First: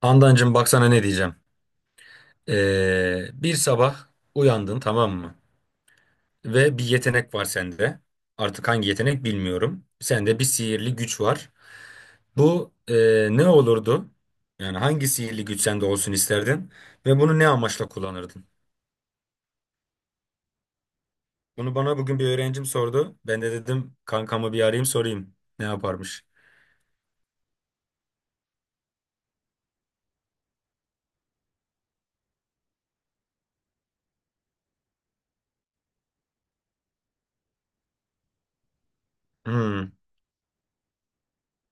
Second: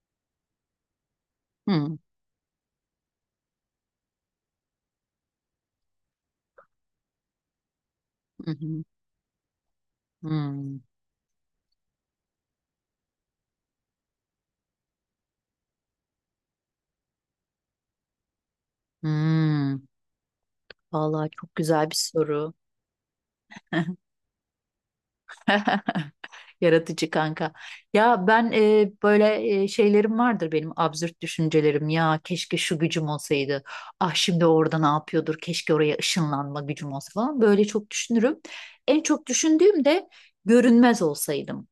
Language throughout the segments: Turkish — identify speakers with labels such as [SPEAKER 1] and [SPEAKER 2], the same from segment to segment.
[SPEAKER 1] Handancığım baksana ne diyeceğim.
[SPEAKER 2] Hmm,
[SPEAKER 1] Bir sabah uyandın, tamam mı? Ve bir yetenek var sende.
[SPEAKER 2] hı
[SPEAKER 1] Artık
[SPEAKER 2] hı,
[SPEAKER 1] hangi yetenek bilmiyorum. Sende bir
[SPEAKER 2] hmm,
[SPEAKER 1] sihirli güç var. Bu ne olurdu? Yani hangi sihirli güç sende olsun isterdin? Ve bunu ne amaçla kullanırdın?
[SPEAKER 2] hmm. Vallahi çok
[SPEAKER 1] Bunu
[SPEAKER 2] güzel bir
[SPEAKER 1] bana bugün bir
[SPEAKER 2] soru.
[SPEAKER 1] öğrencim sordu. Ben de dedim kankamı bir arayayım sorayım. Ne yaparmış?
[SPEAKER 2] Yaratıcı kanka. Ya ben böyle şeylerim vardır benim absürt düşüncelerim. Ya keşke şu gücüm olsaydı. Ah şimdi orada ne yapıyordur? Keşke oraya ışınlanma gücüm olsa falan. Böyle çok düşünürüm. En çok düşündüğüm
[SPEAKER 1] Hmm.
[SPEAKER 2] de görünmez olsaydım.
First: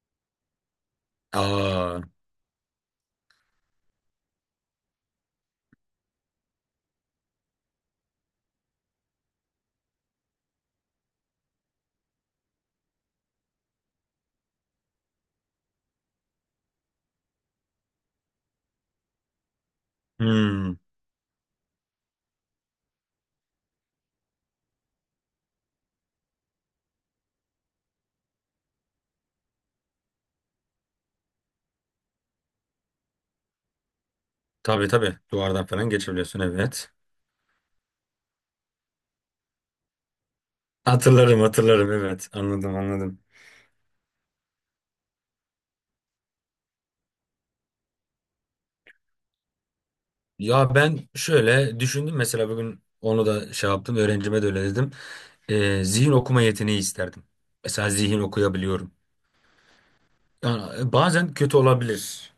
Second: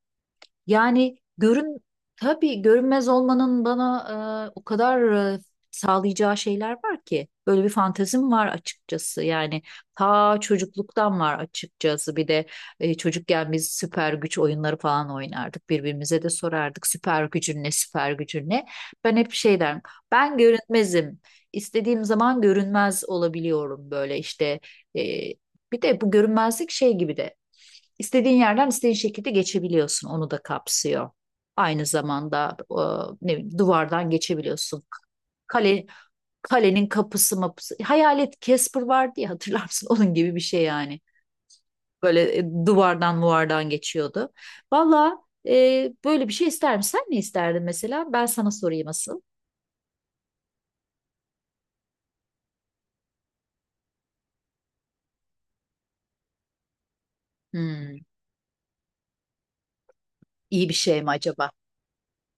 [SPEAKER 2] Yani
[SPEAKER 1] Aa.
[SPEAKER 2] tabii görünmez olmanın bana o kadar e, sağlayacağı şeyler var ki. Böyle bir fantezim var açıkçası. Yani ta çocukluktan var açıkçası. Bir de çocukken biz süper güç oyunları falan oynardık. Birbirimize de sorardık süper gücün ne, süper gücün ne. Ben hep şey derim. Ben
[SPEAKER 1] Hmm.
[SPEAKER 2] görünmezim. İstediğim zaman görünmez olabiliyorum böyle işte. E, Bir de bu görünmezlik şey gibi de. İstediğin yerden istediğin şekilde geçebiliyorsun. Onu da kapsıyor. Aynı zamanda ne bileyim, duvardan geçebiliyorsun.
[SPEAKER 1] Tabii tabii, duvardan
[SPEAKER 2] Kale,
[SPEAKER 1] falan geçebiliyorsun,
[SPEAKER 2] Kalenin
[SPEAKER 1] evet.
[SPEAKER 2] kapısı mapısı. Hayalet Casper vardı ya hatırlar mısın? Onun gibi bir şey yani.
[SPEAKER 1] Hatırlarım hatırlarım, evet.
[SPEAKER 2] Böyle
[SPEAKER 1] Anladım
[SPEAKER 2] duvardan
[SPEAKER 1] anladım.
[SPEAKER 2] muvardan geçiyordu. Valla böyle bir şey ister misin? Sen ne isterdin mesela? Ben sana sorayım asıl.
[SPEAKER 1] Ya ben şöyle düşündüm, mesela bugün onu da şey yaptım, öğrencime de öyle dedim. Zihin okuma yeteneği isterdim. Mesela
[SPEAKER 2] Hmm,
[SPEAKER 1] zihin okuyabiliyorum.
[SPEAKER 2] iyi bir
[SPEAKER 1] Yani
[SPEAKER 2] şey mi
[SPEAKER 1] bazen
[SPEAKER 2] acaba?
[SPEAKER 1] kötü olabilir.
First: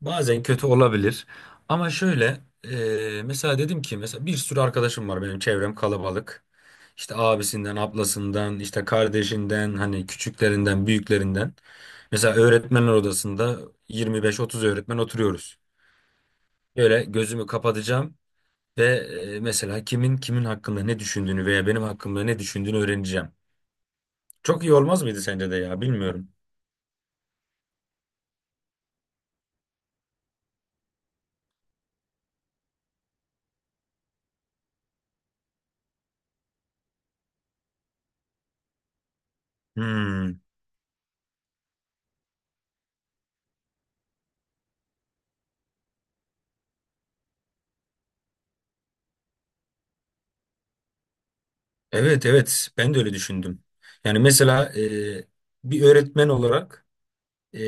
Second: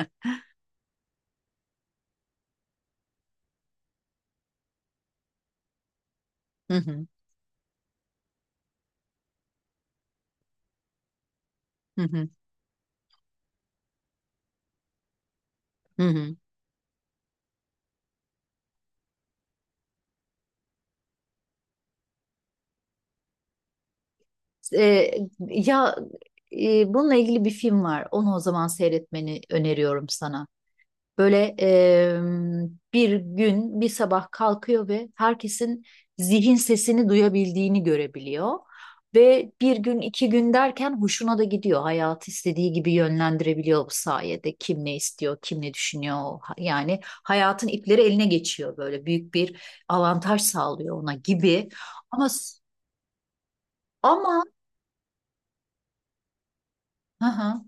[SPEAKER 1] Bazen kötü olabilir. Ama şöyle mesela dedim ki mesela bir sürü arkadaşım var, benim çevrem kalabalık.
[SPEAKER 2] Hı hı,
[SPEAKER 1] İşte abisinden, ablasından, işte kardeşinden, hani küçüklerinden, büyüklerinden.
[SPEAKER 2] hı hı,
[SPEAKER 1] Mesela öğretmenler odasında 25-30 öğretmen oturuyoruz.
[SPEAKER 2] hı hı.
[SPEAKER 1] Böyle gözümü kapatacağım. Ve mesela kimin kimin hakkında ne düşündüğünü veya benim hakkımda ne düşündüğünü öğreneceğim. Çok iyi olmaz
[SPEAKER 2] E,
[SPEAKER 1] mıydı sence de ya,
[SPEAKER 2] ya
[SPEAKER 1] bilmiyorum.
[SPEAKER 2] Bununla ilgili bir film var. Onu o zaman seyretmeni öneriyorum sana. Böyle bir gün bir sabah kalkıyor ve herkesin zihin sesini duyabildiğini görebiliyor. Ve bir gün iki
[SPEAKER 1] Hmm.
[SPEAKER 2] gün derken hoşuna da gidiyor. Hayatı istediği gibi yönlendirebiliyor bu sayede. Kim ne istiyor, kim ne düşünüyor. Yani hayatın ipleri eline geçiyor böyle büyük bir avantaj sağlıyor ona gibi.
[SPEAKER 1] Evet
[SPEAKER 2] Ama
[SPEAKER 1] evet, ben de öyle düşündüm. Yani
[SPEAKER 2] ama
[SPEAKER 1] mesela bir öğretmen olarak
[SPEAKER 2] Hı
[SPEAKER 1] Ee,
[SPEAKER 2] hı,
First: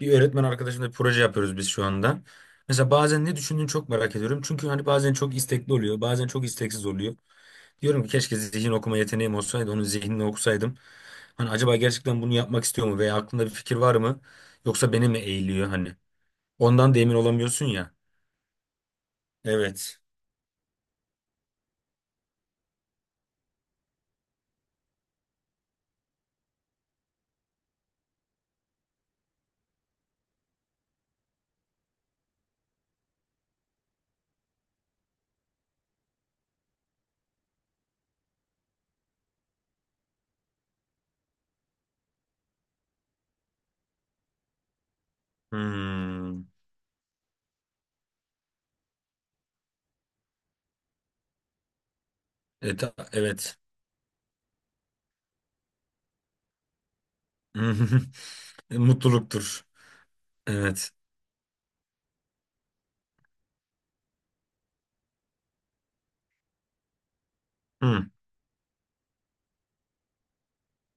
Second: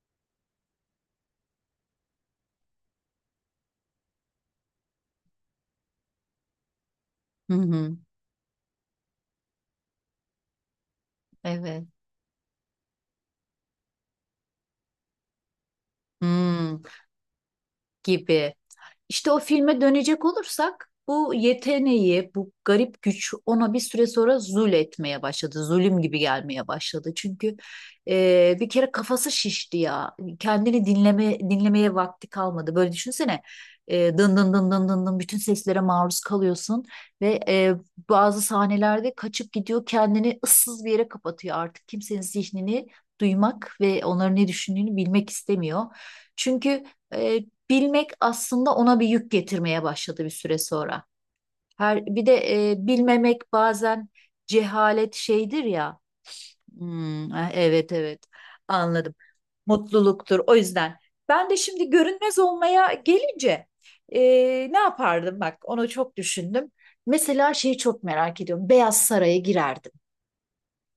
[SPEAKER 1] bir öğretmen arkadaşımla bir proje yapıyoruz biz şu anda. Mesela bazen ne düşündüğünü çok merak ediyorum. Çünkü hani bazen çok istekli oluyor, bazen çok isteksiz oluyor.
[SPEAKER 2] hı hı,
[SPEAKER 1] Diyorum ki keşke zihin okuma yeteneğim olsaydı, onun zihnini okusaydım. Hani acaba
[SPEAKER 2] evet.
[SPEAKER 1] gerçekten bunu yapmak istiyor mu veya aklında bir fikir var mı? Yoksa beni mi eğiliyor hani?
[SPEAKER 2] Hmm,
[SPEAKER 1] Ondan da emin olamıyorsun ya.
[SPEAKER 2] gibi. İşte o filme
[SPEAKER 1] Evet.
[SPEAKER 2] dönecek olursak bu yeteneği, bu garip güç ona bir süre sonra zul etmeye başladı. Zulüm gibi gelmeye başladı. Çünkü bir kere kafası şişti ya. Kendini dinlemeye vakti kalmadı. Böyle düşünsene. Dın dın dın dın dın dın bütün seslere maruz kalıyorsun ve bazı sahnelerde kaçıp gidiyor kendini ıssız bir yere kapatıyor artık kimsenin zihnini duymak ve onların ne düşündüğünü bilmek istemiyor.
[SPEAKER 1] Hmm.
[SPEAKER 2] Çünkü e, bilmek aslında ona bir yük getirmeye başladı bir süre sonra. Her bir de bilmemek
[SPEAKER 1] Evet.
[SPEAKER 2] bazen cehalet şeydir ya. Hmm, evet evet anladım.
[SPEAKER 1] Mutluluktur.
[SPEAKER 2] Mutluluktur. O
[SPEAKER 1] Evet.
[SPEAKER 2] yüzden ben de şimdi görünmez olmaya gelince e, ne yapardım bak onu çok düşündüm. Mesela şeyi çok
[SPEAKER 1] Hmm.
[SPEAKER 2] merak ediyorum. Beyaz Saray'a girerdim.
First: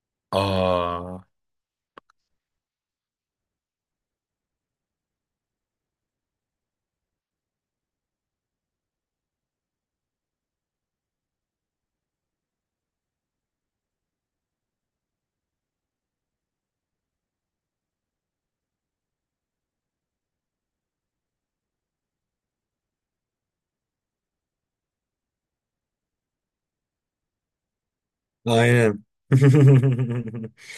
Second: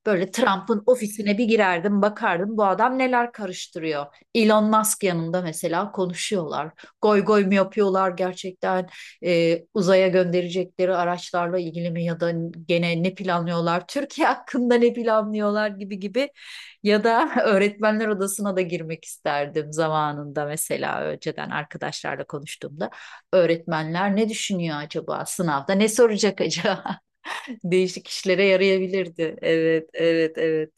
[SPEAKER 2] Böyle Trump'ın
[SPEAKER 1] Aa.
[SPEAKER 2] ofisine bir girerdim, bakardım bu adam neler karıştırıyor. Elon Musk yanında mesela konuşuyorlar. Goy goy mu yapıyorlar gerçekten uzaya gönderecekleri araçlarla ilgili mi ya da gene ne planlıyorlar? Türkiye hakkında ne planlıyorlar gibi gibi. Ya da öğretmenler odasına da girmek isterdim zamanında mesela önceden arkadaşlarla konuştuğumda. Öğretmenler ne düşünüyor acaba sınavda ne soracak acaba? Değişik işlere
[SPEAKER 1] Aynen.
[SPEAKER 2] yarayabilirdi. Evet, evet, evet.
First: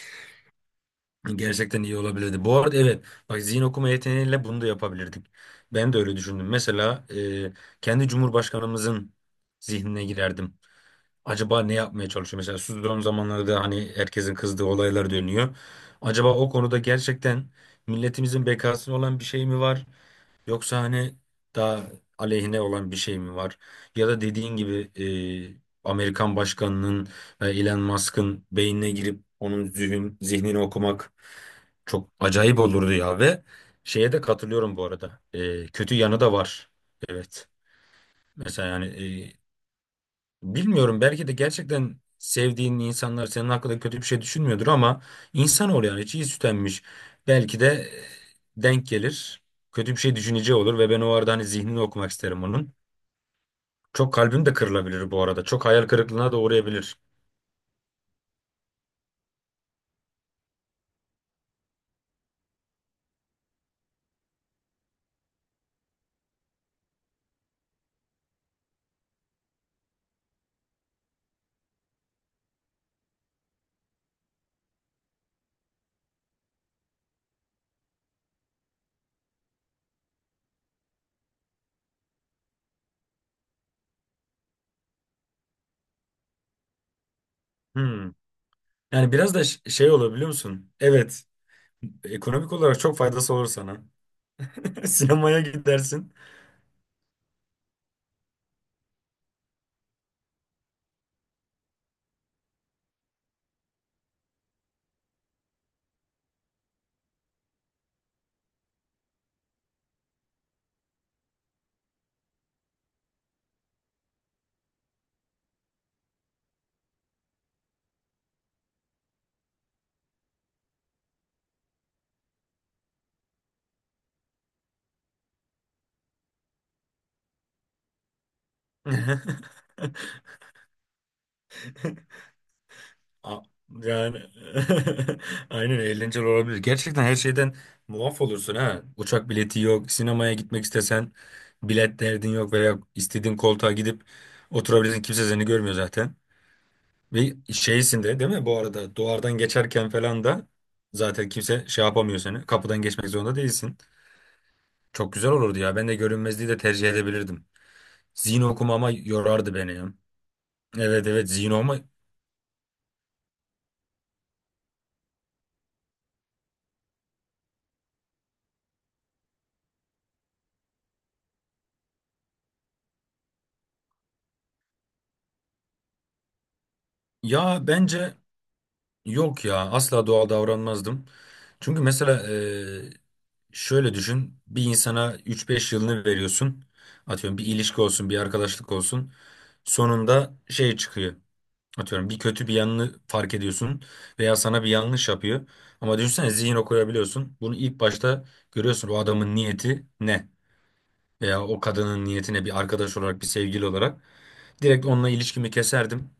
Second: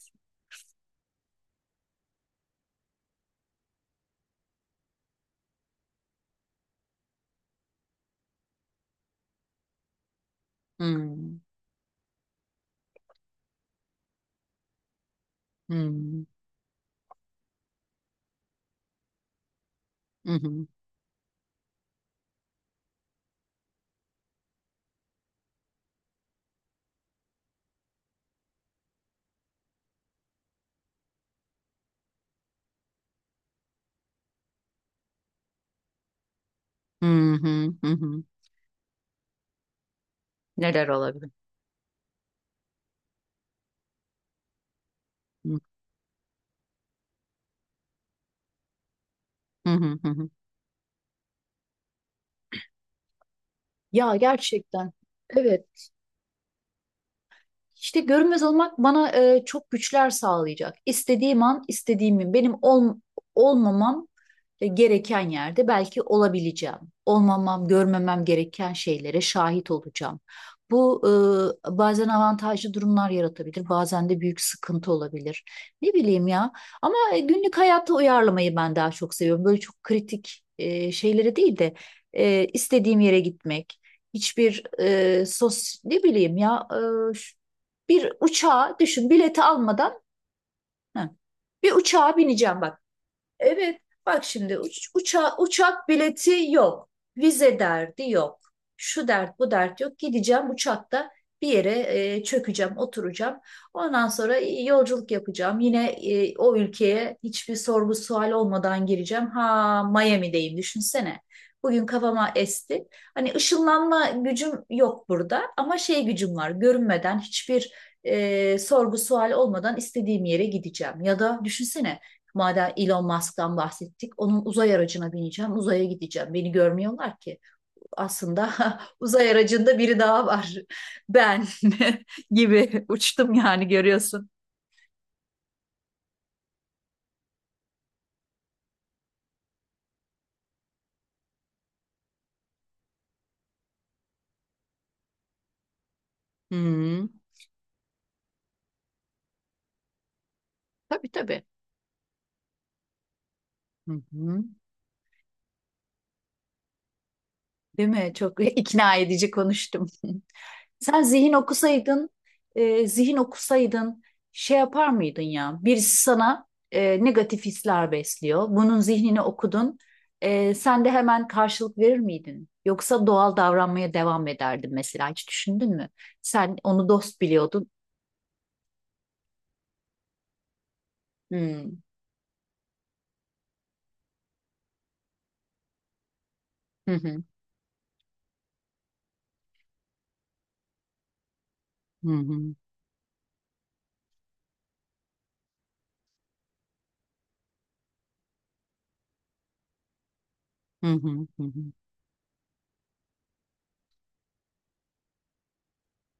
[SPEAKER 1] Gerçekten iyi olabilirdi. Bu arada evet bak, zihin okuma yeteneğiyle bunu da yapabilirdik. Ben de öyle düşündüm. Mesela kendi Cumhurbaşkanımızın zihnine girerdim.
[SPEAKER 2] Hmm,
[SPEAKER 1] Acaba ne yapmaya çalışıyor? Mesela son zamanlarda hani herkesin kızdığı olaylar dönüyor.
[SPEAKER 2] hmm,
[SPEAKER 1] Acaba o konuda gerçekten milletimizin bekasına olan bir şey mi var?
[SPEAKER 2] hı hı,
[SPEAKER 1] Yoksa hani daha aleyhine olan bir şey mi var? Ya da dediğin gibi Amerikan başkanının ve Elon Musk'ın beynine girip onun zihnini okumak çok acayip olurdu ya. Ve şeye de katılıyorum bu arada. E, kötü yanı da var.
[SPEAKER 2] hı
[SPEAKER 1] Evet.
[SPEAKER 2] hı, hı hı.
[SPEAKER 1] Mesela yani e,
[SPEAKER 2] Neler
[SPEAKER 1] bilmiyorum, belki
[SPEAKER 2] olabilir?
[SPEAKER 1] de gerçekten sevdiğin insanlar senin hakkında kötü bir şey düşünmüyordur ama
[SPEAKER 2] Hı
[SPEAKER 1] insanoğlu yani çiğ süt. Belki de denk gelir.
[SPEAKER 2] hı,
[SPEAKER 1] Kötü bir
[SPEAKER 2] hı
[SPEAKER 1] şey
[SPEAKER 2] hı.
[SPEAKER 1] düşüneceği olur ve ben o arada hani zihnini okumak isterim onun. Çok
[SPEAKER 2] Ya
[SPEAKER 1] kalbim de
[SPEAKER 2] gerçekten.
[SPEAKER 1] kırılabilir bu arada.
[SPEAKER 2] Evet.
[SPEAKER 1] Çok hayal kırıklığına da uğrayabilir.
[SPEAKER 2] İşte görünmez olmak bana çok güçler sağlayacak. İstediğim an, istediğimi, olmamam gereken yerde belki olabileceğim. Olmamam, görmemem gereken şeylere şahit olacağım. Bu bazen avantajlı durumlar yaratabilir, bazen de büyük sıkıntı olabilir. Ne bileyim ya. Ama günlük hayata uyarlamayı ben daha çok seviyorum. Böyle çok kritik şeylere değil de istediğim yere gitmek. Hiçbir sos ne bileyim ya e, bir
[SPEAKER 1] Hmm.
[SPEAKER 2] uçağa düşün
[SPEAKER 1] Yani biraz
[SPEAKER 2] bileti
[SPEAKER 1] da şey
[SPEAKER 2] almadan
[SPEAKER 1] olur biliyor musun?
[SPEAKER 2] heh,
[SPEAKER 1] Evet.
[SPEAKER 2] bir uçağa
[SPEAKER 1] Ekonomik
[SPEAKER 2] bineceğim
[SPEAKER 1] olarak
[SPEAKER 2] bak.
[SPEAKER 1] çok faydası olur
[SPEAKER 2] Evet,
[SPEAKER 1] sana.
[SPEAKER 2] bak şimdi
[SPEAKER 1] Sinemaya
[SPEAKER 2] uçak
[SPEAKER 1] gidersin.
[SPEAKER 2] bileti yok, vize derdi yok, şu dert bu dert yok. Gideceğim uçakta bir yere çökeceğim, oturacağım. Ondan sonra yolculuk yapacağım. Yine o ülkeye hiçbir sorgu sual olmadan gireceğim. Ha, Miami'deyim düşünsene. Bugün kafama esti. Hani ışınlanma gücüm yok burada ama şey gücüm var. Görünmeden hiçbir sorgu sual olmadan istediğim yere gideceğim. Ya da düşünsene. Madem Elon Musk'tan bahsettik, onun uzay aracına bineceğim, uzaya gideceğim. Beni görmüyorlar ki. Aslında uzay aracında biri daha var. Ben gibi uçtum
[SPEAKER 1] A-
[SPEAKER 2] yani
[SPEAKER 1] Yani
[SPEAKER 2] görüyorsun.
[SPEAKER 1] aynen, eğlenceli olabilir. Gerçekten her şeyden muaf olursun ha. Uçak bileti yok, sinemaya gitmek istesen bilet derdin yok veya istediğin koltuğa gidip oturabilirsin. Kimse seni görmüyor zaten.
[SPEAKER 2] Hı,
[SPEAKER 1] Ve şeysin de değil mi? Bu arada duvardan geçerken falan da
[SPEAKER 2] tabii
[SPEAKER 1] zaten
[SPEAKER 2] tabii.
[SPEAKER 1] kimse şey yapamıyor seni. Kapıdan geçmek zorunda değilsin.
[SPEAKER 2] Hı hı.
[SPEAKER 1] Çok güzel olurdu ya. Ben de görünmezliği de tercih edebilirdim.
[SPEAKER 2] Değil mi?
[SPEAKER 1] Zihin
[SPEAKER 2] Çok
[SPEAKER 1] okumama
[SPEAKER 2] ikna edici
[SPEAKER 1] yorardı beni
[SPEAKER 2] konuştum.
[SPEAKER 1] ya.
[SPEAKER 2] Sen
[SPEAKER 1] Evet evet,
[SPEAKER 2] zihin
[SPEAKER 1] zihin okuma.
[SPEAKER 2] okusaydın, e, zihin okusaydın şey yapar mıydın ya? Birisi sana negatif hisler besliyor. Bunun zihnini okudun. Sen de hemen karşılık verir miydin? Yoksa doğal davranmaya devam ederdin mesela. Hiç düşündün mü? Sen onu dost
[SPEAKER 1] Ya
[SPEAKER 2] biliyordun.
[SPEAKER 1] bence, yok ya, asla doğal davranmazdım.
[SPEAKER 2] Hmm,
[SPEAKER 1] Çünkü mesela şöyle düşün, bir insana üç beş yılını veriyorsun.
[SPEAKER 2] hı hı.
[SPEAKER 1] Atıyorum bir ilişki olsun, bir arkadaşlık olsun. Sonunda şey çıkıyor.
[SPEAKER 2] Hı
[SPEAKER 1] Atıyorum bir kötü bir
[SPEAKER 2] hı.
[SPEAKER 1] yanını fark ediyorsun veya sana bir yanlış yapıyor. Ama düşünsene zihin okuyabiliyorsun. Bunu ilk başta görüyorsun, o adamın niyeti ne?
[SPEAKER 2] Hı hı. Hı
[SPEAKER 1] Veya o
[SPEAKER 2] hı.
[SPEAKER 1] kadının niyeti ne, bir arkadaş olarak, bir sevgili olarak. Direkt onunla ilişkimi keserdim.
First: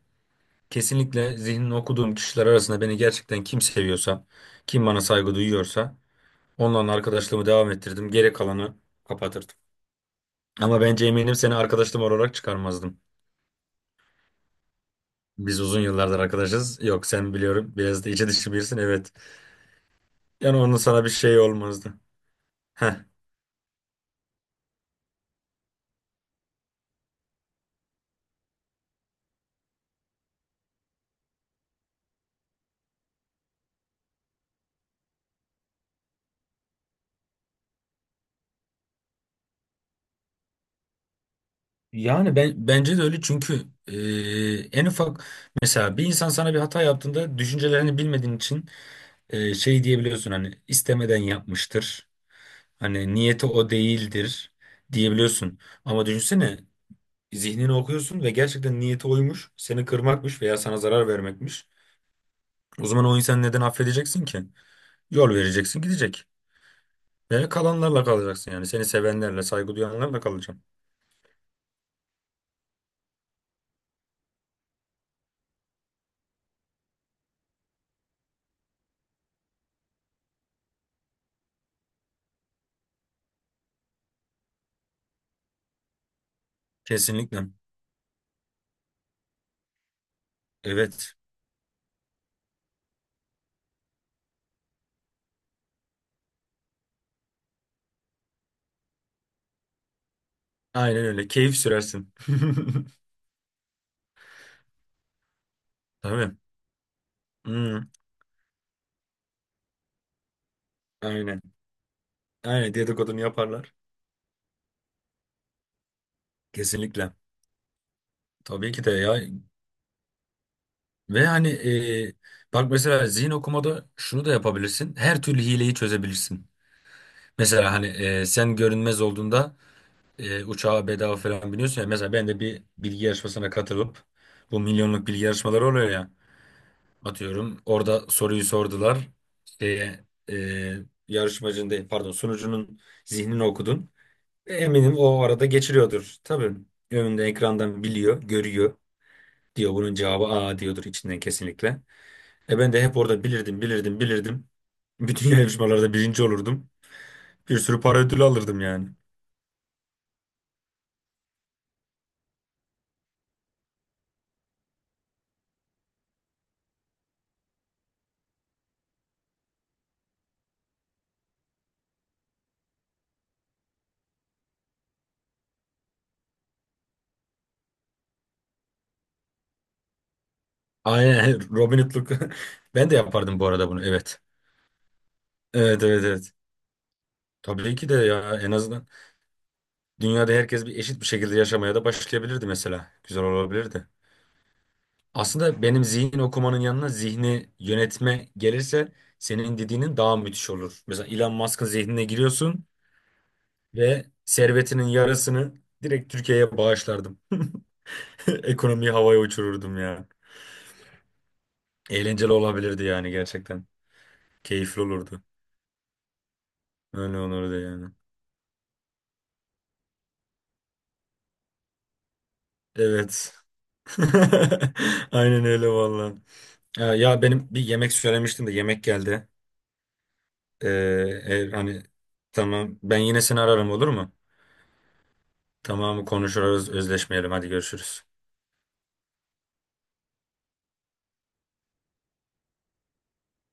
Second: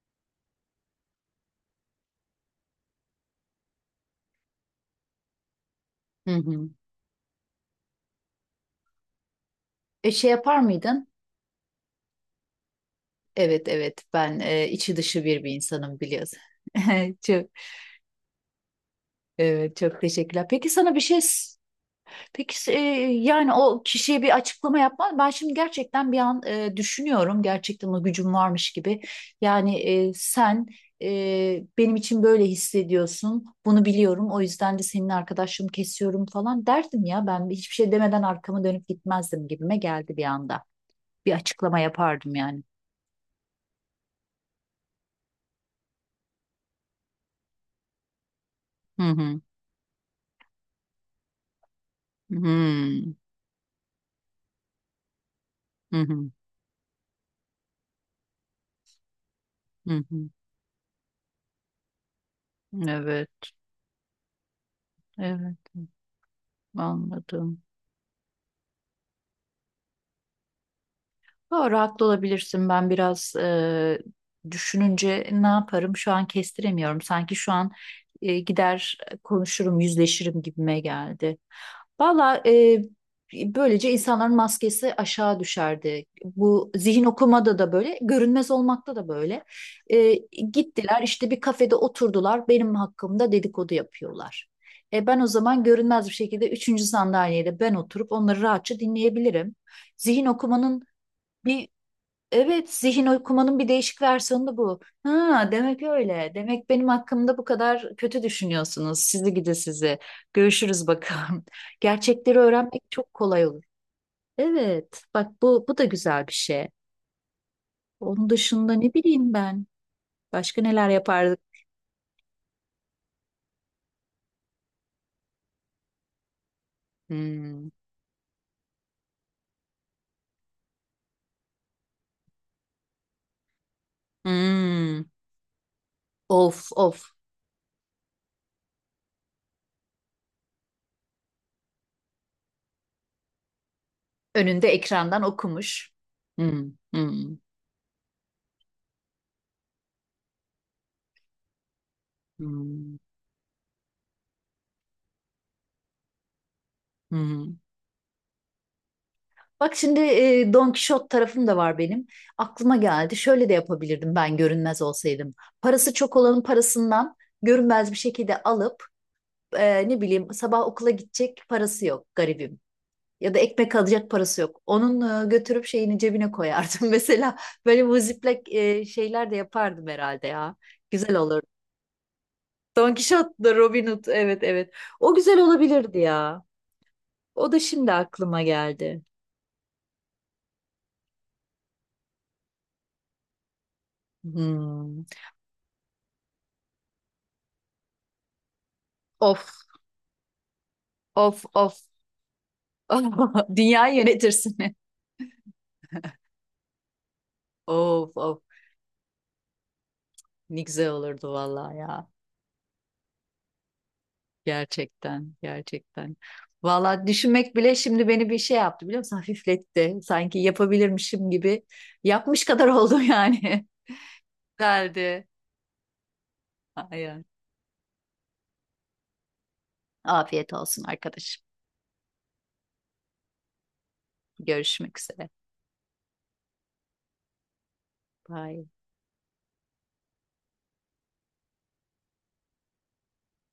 [SPEAKER 1] Kesinlikle zihnini okuduğum kişiler arasında beni gerçekten kim seviyorsa, kim bana saygı duyuyorsa
[SPEAKER 2] Hı hı.
[SPEAKER 1] onunla arkadaşlığımı devam ettirdim. Geri kalanı kapatırdım.
[SPEAKER 2] Şey yapar
[SPEAKER 1] Ama bence
[SPEAKER 2] mıydın?
[SPEAKER 1] eminim seni arkadaşım olarak çıkarmazdım.
[SPEAKER 2] Evet evet ben içi dışı bir
[SPEAKER 1] Biz uzun
[SPEAKER 2] insanım
[SPEAKER 1] yıllardır
[SPEAKER 2] biliyorsun.
[SPEAKER 1] arkadaşız. Yok sen
[SPEAKER 2] Çok,
[SPEAKER 1] biliyorum, biraz da içi dışı birisin, evet.
[SPEAKER 2] evet, çok teşekkürler.
[SPEAKER 1] Yani
[SPEAKER 2] Peki
[SPEAKER 1] onun
[SPEAKER 2] sana bir
[SPEAKER 1] sana bir
[SPEAKER 2] şey
[SPEAKER 1] şey olmazdı.
[SPEAKER 2] Peki e,
[SPEAKER 1] Heh.
[SPEAKER 2] yani o kişiye bir açıklama yapman ben şimdi gerçekten bir an düşünüyorum gerçekten o gücüm varmış gibi yani sen benim için böyle hissediyorsun bunu biliyorum o yüzden de senin arkadaşlığını kesiyorum falan derdim ya ben hiçbir şey demeden arkamı dönüp gitmezdim gibime geldi bir anda bir açıklama yapardım
[SPEAKER 1] Yani ben
[SPEAKER 2] yani.
[SPEAKER 1] bence de öyle çünkü en ufak mesela bir insan sana bir hata yaptığında düşüncelerini bilmediğin için
[SPEAKER 2] Hı hı.
[SPEAKER 1] şey diyebiliyorsun, hani istemeden yapmıştır.
[SPEAKER 2] Hı
[SPEAKER 1] Hani
[SPEAKER 2] hı.
[SPEAKER 1] niyeti o değildir diyebiliyorsun.
[SPEAKER 2] Hı
[SPEAKER 1] Ama
[SPEAKER 2] hı.
[SPEAKER 1] düşünsene zihnini okuyorsun ve gerçekten niyeti oymuş. Seni
[SPEAKER 2] Hı hı.
[SPEAKER 1] kırmakmış veya sana zarar vermekmiş. O zaman o
[SPEAKER 2] Evet.
[SPEAKER 1] insanı neden affedeceksin ki? Yol
[SPEAKER 2] Evet.
[SPEAKER 1] vereceksin, gidecek. Ve
[SPEAKER 2] Anladım.
[SPEAKER 1] kalanlarla kalacaksın yani. Seni sevenlerle, saygı duyanlarla kalacaksın.
[SPEAKER 2] Doğru, haklı olabilirsin. Ben biraz düşününce ne yaparım şu an kestiremiyorum. Sanki şu an gider konuşurum, yüzleşirim gibime geldi. Valla böylece insanların maskesi aşağı düşerdi. Bu zihin
[SPEAKER 1] Kesinlikle.
[SPEAKER 2] okumada da böyle, görünmez olmakta da böyle. E, Gittiler
[SPEAKER 1] Evet.
[SPEAKER 2] işte bir kafede oturdular, benim hakkımda dedikodu yapıyorlar. Ben o zaman görünmez bir şekilde üçüncü sandalyede ben oturup onları rahatça dinleyebilirim. Zihin okumanın
[SPEAKER 1] Aynen öyle. Keyif
[SPEAKER 2] bir
[SPEAKER 1] sürersin.
[SPEAKER 2] Evet, zihin okumanın bir değişik versiyonu da bu. Ha, demek öyle.
[SPEAKER 1] Tabii.
[SPEAKER 2] Demek benim hakkımda bu
[SPEAKER 1] Hmm,
[SPEAKER 2] kadar kötü düşünüyorsunuz. Sizi gidi sizi. Görüşürüz
[SPEAKER 1] aynen.
[SPEAKER 2] bakalım. Gerçekleri
[SPEAKER 1] Aynen
[SPEAKER 2] öğrenmek çok
[SPEAKER 1] dedikodunu
[SPEAKER 2] kolay olur.
[SPEAKER 1] yaparlar.
[SPEAKER 2] Evet, bak bu da güzel bir şey.
[SPEAKER 1] Kesinlikle.
[SPEAKER 2] Onun dışında
[SPEAKER 1] Tabii ki de
[SPEAKER 2] ne
[SPEAKER 1] ya.
[SPEAKER 2] bileyim ben. Başka neler
[SPEAKER 1] Ve
[SPEAKER 2] yapardık?
[SPEAKER 1] hani e, bak mesela zihin okumada şunu da yapabilirsin. Her türlü hileyi çözebilirsin.
[SPEAKER 2] Hmm.
[SPEAKER 1] Mesela hani sen görünmez olduğunda uçağa bedava falan biniyorsun ya. Mesela ben de bir bilgi yarışmasına katılıp bu
[SPEAKER 2] Hmm.
[SPEAKER 1] milyonluk bilgi yarışmaları oluyor ya.
[SPEAKER 2] Of of.
[SPEAKER 1] Atıyorum orada soruyu sordular. Şeye, e, yarışmacının değil, pardon, sunucunun zihnini okudun. E,
[SPEAKER 2] Önünde
[SPEAKER 1] eminim o
[SPEAKER 2] ekrandan
[SPEAKER 1] arada
[SPEAKER 2] okumuş.
[SPEAKER 1] geçiriyordur. Tabii
[SPEAKER 2] Hmm.
[SPEAKER 1] önünde
[SPEAKER 2] Hmm.
[SPEAKER 1] ekrandan biliyor, görüyor. Diyor bunun cevabı A diyordur içinden kesinlikle. E ben de
[SPEAKER 2] Hmm.
[SPEAKER 1] hep orada bilirdim, bilirdim, bilirdim. Bütün yarışmalarda birinci olurdum. Bir
[SPEAKER 2] Hmm.
[SPEAKER 1] sürü para ödülü alırdım yani.
[SPEAKER 2] Bak şimdi Don Kişot tarafım da var benim. Aklıma geldi. Şöyle de yapabilirdim ben görünmez olsaydım. Parası çok olanın parasından görünmez bir şekilde alıp ne bileyim sabah okula gidecek parası yok garibim. Ya da ekmek alacak parası yok. Onun götürüp şeyini cebine koyardım. Mesela böyle bu ziplek şeyler de yapardım herhalde ya. Güzel
[SPEAKER 1] Aynen
[SPEAKER 2] olurdu.
[SPEAKER 1] Robin Hood'luk. Ben
[SPEAKER 2] Don
[SPEAKER 1] de
[SPEAKER 2] Kişot
[SPEAKER 1] yapardım bu
[SPEAKER 2] da
[SPEAKER 1] arada bunu,
[SPEAKER 2] Robin Hood.
[SPEAKER 1] evet.
[SPEAKER 2] Evet evet. O güzel
[SPEAKER 1] Evet
[SPEAKER 2] olabilirdi
[SPEAKER 1] evet evet.
[SPEAKER 2] ya. O da
[SPEAKER 1] Tabii ki
[SPEAKER 2] şimdi
[SPEAKER 1] de ya,
[SPEAKER 2] aklıma
[SPEAKER 1] en azından
[SPEAKER 2] geldi.
[SPEAKER 1] dünyada herkes bir eşit bir şekilde yaşamaya da başlayabilirdi mesela. Güzel olabilirdi.
[SPEAKER 2] Hmm.
[SPEAKER 1] Aslında benim zihin okumanın yanına zihni yönetme gelirse senin
[SPEAKER 2] Of.
[SPEAKER 1] dediğinin daha müthiş olur. Mesela Elon
[SPEAKER 2] Of
[SPEAKER 1] Musk'ın
[SPEAKER 2] of
[SPEAKER 1] zihnine giriyorsun
[SPEAKER 2] Dünyayı
[SPEAKER 1] ve
[SPEAKER 2] yönetirsin.
[SPEAKER 1] servetinin yarısını direkt Türkiye'ye bağışlardım.
[SPEAKER 2] Of of
[SPEAKER 1] Ekonomiyi havaya uçururdum ya.
[SPEAKER 2] ne güzel olurdu vallahi ya.
[SPEAKER 1] Eğlenceli olabilirdi yani gerçekten. Keyifli olurdu.
[SPEAKER 2] Gerçekten gerçekten. Vallahi
[SPEAKER 1] Öyle
[SPEAKER 2] düşünmek
[SPEAKER 1] olurdu
[SPEAKER 2] bile
[SPEAKER 1] yani.
[SPEAKER 2] şimdi beni bir şey yaptı biliyor musun? Hafifletti. Sanki yapabilirmişim gibi. Yapmış kadar oldum
[SPEAKER 1] Evet.
[SPEAKER 2] yani. Derdi.
[SPEAKER 1] Aynen öyle valla. Ya, ya
[SPEAKER 2] Aynen.
[SPEAKER 1] benim bir yemek söylemiştim de yemek geldi.
[SPEAKER 2] Afiyet
[SPEAKER 1] Ee,
[SPEAKER 2] olsun arkadaşım.
[SPEAKER 1] hani tamam, ben yine seni ararım olur mu?
[SPEAKER 2] Görüşmek üzere.
[SPEAKER 1] Tamam konuşuruz, özleşmeyelim, hadi görüşürüz.
[SPEAKER 2] Bye.